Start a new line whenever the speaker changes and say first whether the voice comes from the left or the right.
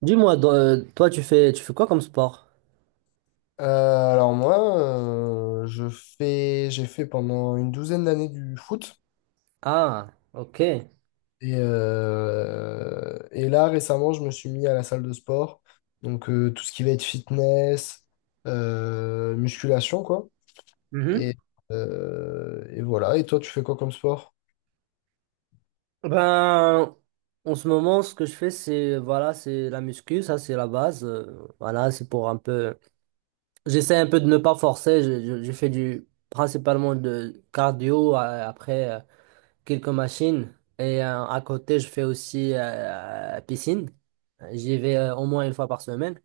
right: Dis-moi, toi, tu fais quoi comme sport?
left: Euh, alors moi, je fais, j'ai fait pendant une douzaine d'années du foot.
right: Ah, ok.
left: Et là, récemment, je me suis mis à la salle de sport. Donc, tout ce qui va être fitness, musculation, quoi.
right: Mhm.
left: Et, et voilà. Et toi, tu fais quoi comme sport?
right: Ben, en ce moment, ce que je fais, c'est voilà, c'est la muscu, ça, c'est la base. Voilà, c'est pour un peu. J'essaie un peu de ne pas forcer. Je fais du principalement de cardio, après, quelques machines et, à côté, je fais aussi, piscine. J'y vais, au moins une fois par semaine.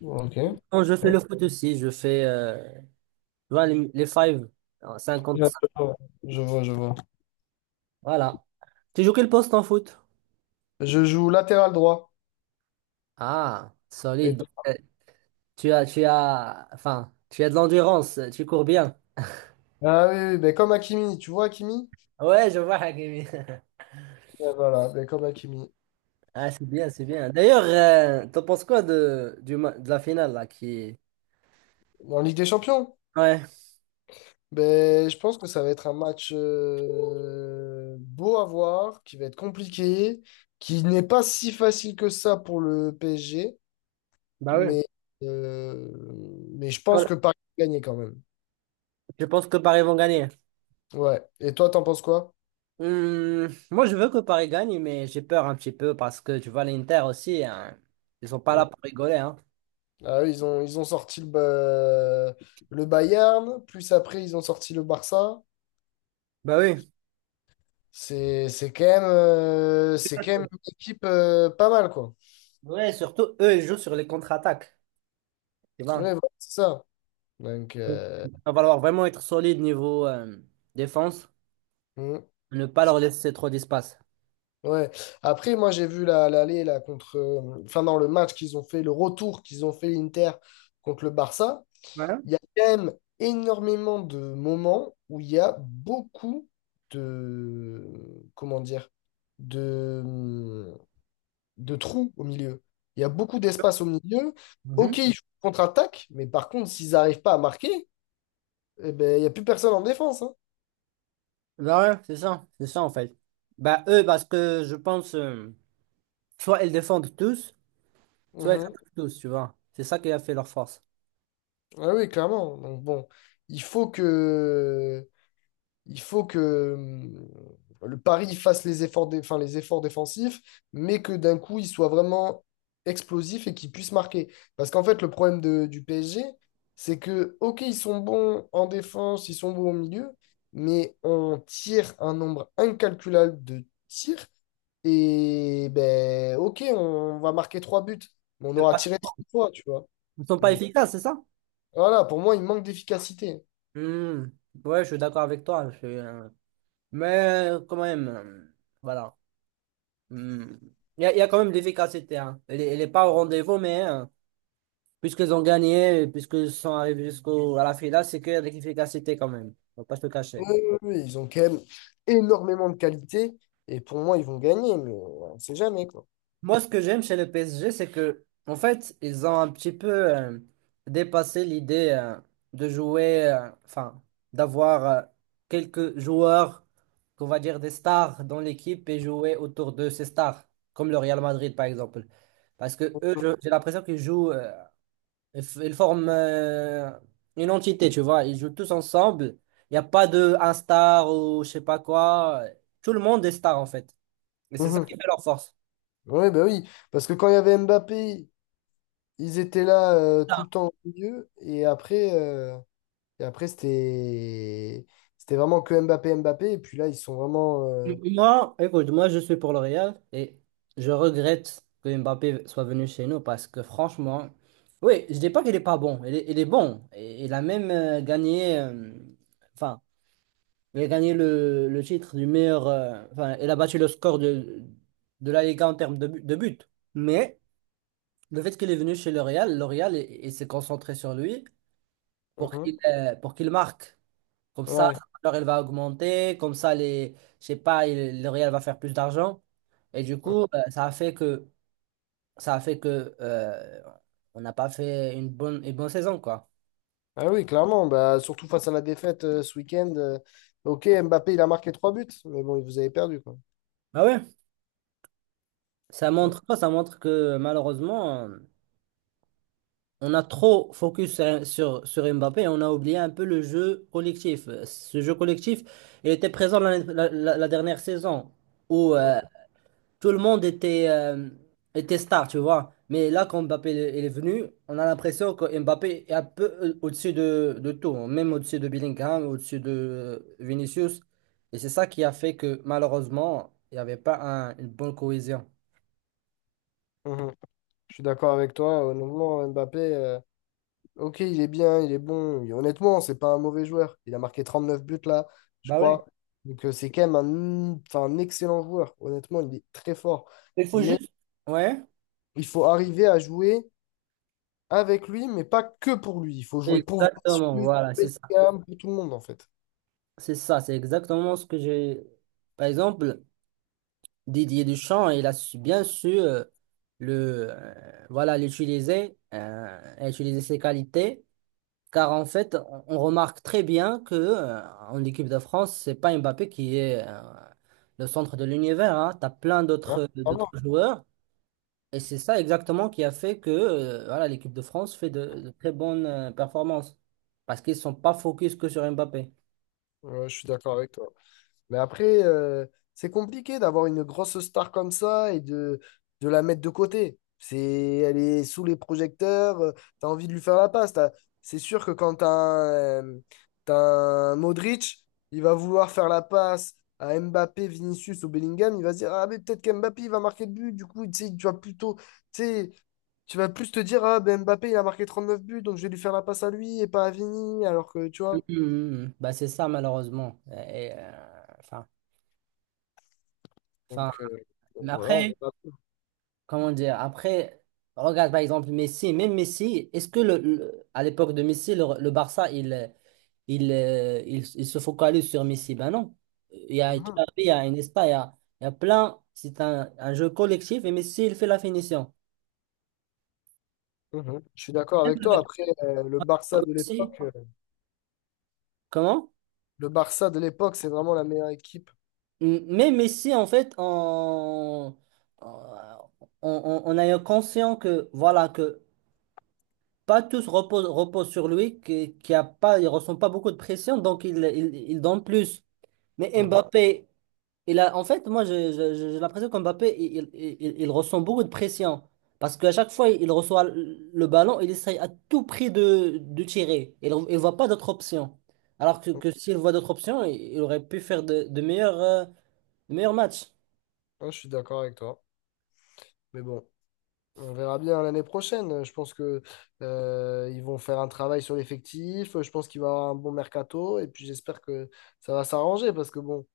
left: Ok. Très
right: Quand je fais le foot aussi, je fais, tu vois, les five, 5.
left: bien. Je vois, je vois, je vois.
right: Voilà. Tu joues quel poste en foot?
left: Je joue latéral droit.
right: Ah,
left: Et
right: solide. Donc,
left: toi?
right: enfin, tu as de l'endurance, tu cours bien.
left: Ah oui, oui, ben comme Hakimi. Tu vois Hakimi?
right: Ouais, je vois Hakimi.
left: Ben voilà, ben comme Hakimi.
right: Ah, c'est bien, c'est bien. D'ailleurs, t'en penses quoi de la finale là qui...
left: En Ligue des Champions?
right: Ouais,
left: Ben, je pense que ça va être un match beau à voir, qui va être compliqué, qui n'est pas si facile que ça pour le PSG,
right: bah oui.
left: mais, euh, mais je pense
right: Voilà.
left: que Paris va gagner quand même.
right: Je pense que Paris vont gagner.
left: Ouais. Et toi, t'en penses quoi?
right: Moi, je veux que Paris gagne, mais j'ai peur un petit peu parce que tu vois l'Inter aussi, hein, ils sont pas là
left: Hum.
right: pour rigoler, hein.
left: Ah, eux, ils ont, le Bayern, plus après, ils ont sorti le Barça.
right: Bah oui.
left: C'est, c'est quand même une équipe pas mal, quoi.
right: Ouais, surtout eux, ils jouent sur les contre-attaques, tu
left: Ouais,
right: vois.
left: voilà, c'est ça. Donc,
right: Donc, il va falloir vraiment être solide niveau, défense,
left: mmh.
right: ne pas leur laisser trop d'espace.
left: Ouais. Après, moi, l'aller là contre, enfin dans le match qu'ils ont fait, le retour qu'ils ont fait l'Inter contre le Barça.
right: Ouais.
left: Il y a quand même énormément de moments où il y a beaucoup de, comment dire, de, de trous au milieu. Il y a beaucoup d'espace au milieu.
right: Mhm.
left: Ok, ils jouent contre-attaque, mais par contre, s'ils n'arrivent pas à marquer, eh ben, il n'y a plus personne en défense, hein.
right: Bah ouais, c'est ça en fait. Bah eux, parce que je pense, soit ils défendent tous, soit ils
left: Mhm.
right: attaquent tous, tu vois. C'est ça qui a fait leur force.
left: Ah oui, clairement. Donc bon, il faut que il faut que le Paris fasse les efforts, enfin, les efforts défensifs, mais que d'un coup, il soit vraiment explosif et qu'il puisse marquer. Parce qu'en fait, du PSG, c'est que, OK, ils sont bons en défense, ils sont bons au milieu, mais on tire un nombre incalculable de tirs. Et ben, OK, on va marquer trois buts, mais on aura tiré trois fois, tu vois.
right: Ils ne sont pas
left: Donc
right: efficaces, c'est ça?
left: voilà, pour moi, il manque d'efficacité.
right: Hmm. Ouais, je suis d'accord avec toi. Mais, quand même, voilà. Hmm. Il y a quand même de l'efficacité, hein. Elle est pas au rendez-vous, mais, puisqu'ils ont gagné, puisqu'ils sont arrivés jusqu'au à la finale, c'est qu'il y a de l'efficacité quand même. Faut pas se le
left: Oui,
right: cacher.
left: oui, oui, ils ont quand même énormément de qualité et pour moi, ils vont gagner, mais on ne sait jamais, quoi.
right: Moi, ce que j'aime chez le PSG, c'est que, en fait, ils ont un petit peu, euh, dépassé l'idée, de jouer, enfin, d'avoir, quelques joueurs, qu'on va dire des stars dans l'équipe et jouer autour de ces stars, comme le Real Madrid par exemple. Parce que eux, j'ai l'impression qu'ils jouent, ils forment, une entité, tu vois. Ils jouent tous ensemble. Il n'y a pas de un star ou je sais pas quoi. Tout le monde est star en fait. Et c'est ça
left: Mhm.
right: qui fait leur force.
left: Oui, bah oui, parce que quand il y avait Mbappé, ils étaient là tout
right: Ah,
left: le temps au milieu et après, et après c'était vraiment que Mbappé, Mbappé et puis là, ils sont vraiment...
right: moi, écoute, moi je suis pour le Real et je regrette que Mbappé soit venu chez nous parce que franchement, oui, je dis pas qu'il est pas bon. Il est bon. Et il a même, gagné, enfin, il a gagné le titre du meilleur, enfin, il a battu le score de la Liga en termes de buts. Mais. Le fait qu'il est venu chez L'Oréal, L'Oréal, il s'est concentré sur lui
left: mhm.
right: pour qu'il marque. Comme ça,
left: Ouais.
right: sa valeur, elle va augmenter. Comme ça, je sais pas, L'Oréal va faire plus d'argent. Et du coup, ça a fait que, ça a fait que on n'a pas fait une bonne saison, quoi.
left: Ah oui, clairement, bah, surtout face à la défaite ce week-end. Ok, Mbappé, il a marqué trois buts, mais bon, vous avez perdu, quoi.
right: Ah ouais. Ça montre quoi? Ça montre que malheureusement, on a trop focus sur Mbappé et on a oublié un peu le jeu collectif. Ce jeu collectif, il était présent la dernière saison où,
left: Mhm.
right: tout le monde était star, tu vois. Mais là, quand Mbappé il est venu, on a l'impression que Mbappé est un peu, au-dessus de tout, hein, même au-dessus de Bellingham, au-dessus de, Vinicius. Et c'est ça qui a fait que malheureusement, il n'y avait pas une bonne cohésion.
left: Mhm. Je suis d'accord avec toi, honnêtement, Mbappé... Ok, il est bien, il est bon. Et honnêtement, c'est pas un mauvais joueur. Il a marqué 39 buts là, je
right: Bah ouais.
left: crois. Donc c'est quand même un, enfin, un excellent joueur. Honnêtement, il est très fort.
right: Il faut
left: Mais
right: juste. Ouais.
left: il faut arriver à jouer avec lui, mais pas que pour lui. Il faut jouer pour
right: Exactement,
left: Vinicius,
right: voilà,
left: pour
right: c'est ça.
left: Bellingham, pour tout le monde en fait.
right: C'est ça, c'est exactement ce que j'ai. Par exemple. Didier Deschamps, il a bien su, voilà, utiliser ses qualités, car en fait, on remarque très bien que, en équipe de France, c'est pas Mbappé qui est, le centre de l'univers, hein. Tu as plein
left: Hein,
right: d'autres
left: vraiment.
right: joueurs, et c'est ça exactement qui a fait que, voilà, l'équipe de France fait de très bonnes, performances, parce qu'ils sont pas focus que sur Mbappé.
left: Ouais, je suis d'accord avec toi. Mais après, c'est compliqué d'avoir une grosse star comme ça et de la mettre de côté. C'est, elle est sous les projecteurs, t'as envie de lui faire la passe. C'est sûr que quand t'as un Modric, il va vouloir faire la passe à Mbappé, Vinicius ou Bellingham, il va se dire, ah mais peut-être qu'Mbappé il va marquer le but, du coup, tu sais, tu vas plutôt, tu sais, tu vas plus te dire, ah ben Mbappé il a marqué 39 buts, donc je vais lui faire la passe à lui et pas à Vini, alors que tu
right: Mhm,
left: vois.
right: mhm. Bah, c'est ça, malheureusement. Et, enfin,
left: Donc
right: mais
left: voilà,
right: après. Comment dire? Après, regarde par exemple Messi, même Messi, est-ce que à l'époque de Messi, le Barça, il se focalise sur Messi? Ben non. Il y
left: on
right: a Xavi,
left: verra.
right: il y a Iniesta, il y a plein. C'est un jeu collectif et Messi, il fait la finition.
left: Mhm. Je suis d'accord avec toi.
right: Avec
left: Après,
right: Messi, comment?
left: le Barça de l'époque, c'est vraiment la meilleure équipe.
right: Mais Messi, en fait, on, on a eu conscient que, voilà, que pas tous reposent sur lui, qu'il y a pas, il ressent pas beaucoup de pression, donc il donne plus. Mais
left: Mhm.
right: Mbappé, en fait, moi, j'ai l'impression qu'Mbappé, il ressent beaucoup de pression. Parce qu'à chaque fois, il reçoit le ballon, il essaye à tout prix de tirer. Il ne voit pas d'autre option. Alors que s'il voit d'autres options, il aurait pu faire de meilleurs matchs.
left: Ouais, je suis d'accord avec toi. Mais bon, on verra bien l'année prochaine. Je pense que ils vont faire un travail sur l'effectif. Je pense qu'il va y avoir un bon mercato. Et puis j'espère que ça va s'arranger parce que bon.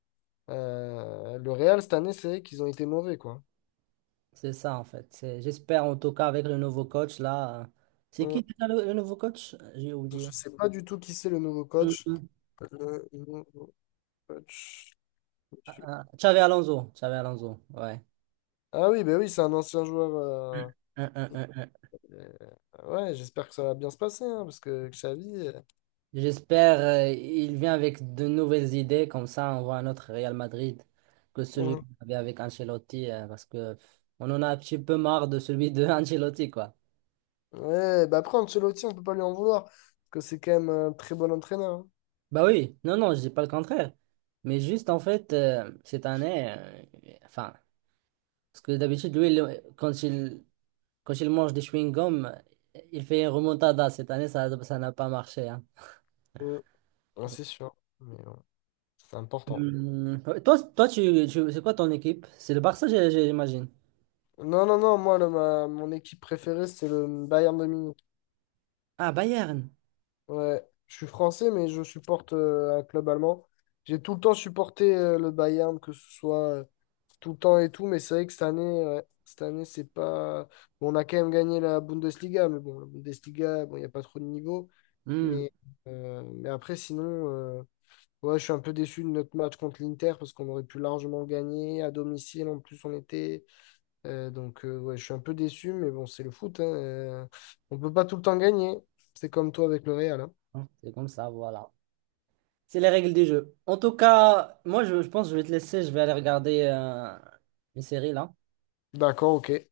left: Le Real, cette année, c'est qu'ils ont été mauvais, quoi.
right: C'est ça, en fait. J'espère, en tout cas, avec le nouveau coach, là. C'est qui
left: Hein.
right: déjà le nouveau coach? J'ai
left: Je ne
right: oublié.
left: sais pas du tout qui c'est le nouveau
right: Mm,
left: coach.
right: mm.
left: Le nouveau coach.
right: Ah,
left: monsieur-
right: ah, Xavi Alonso. Xavi Alonso, ouais.
left: Ah oui, ben oui, c'est un ancien joueur. euh, ouais, j'espère que ça va bien se passer, hein, parce que Xavi.
right: J'espère, il vient avec de nouvelles idées, comme ça on voit un autre Real Madrid que celui
left: Hein.
right: qu'on avait avec Ancelotti, parce que on en a un petit peu marre de celui de Ancelotti, quoi.
left: Ouais, bah après, Ancelotti, on peut pas lui en vouloir, parce que c'est quand même un très bon entraîneur, hein.
right: Bah oui, non, non, je dis pas le contraire. Mais juste en fait, cette année, enfin, parce que d'habitude, lui, quand il mange des chewing-gums, il fait une remontada. Cette année, ça n'a pas marché, hein.
left: Hein. Ouais, c'est sûr, mais c'est important.
right: Toi, c'est quoi ton équipe? C'est le Barça, j'imagine.
left: Non, non, non, moi, mon équipe préférée, c'est le Bayern de Munich.
right: Ah, Bayern.
left: Ouais, je suis français, mais je supporte un club allemand. J'ai tout le temps supporté le Bayern, que ce soit tout le temps et tout, mais c'est vrai que cette année, ouais, cette année, c'est pas. Bon, on a quand même gagné la Bundesliga, mais bon, la Bundesliga, bon, il n'y a pas trop de niveau.
right: Hum.
left: Mais, mais après, sinon, euh, ouais, je suis un peu déçu de notre match contre l'Inter parce qu'on aurait pu largement gagner à domicile. En plus, on était. Donc, ouais, je suis un peu déçu, mais bon, c'est le foot, hein, on peut pas tout le temps gagner. C'est comme toi avec le Real, hein.
right: Hein, c'est comme ça, voilà. C'est les règles du jeu. En tout cas, moi, je pense que je vais te laisser. Je vais aller regarder, une série là.
left: D'accord, ok.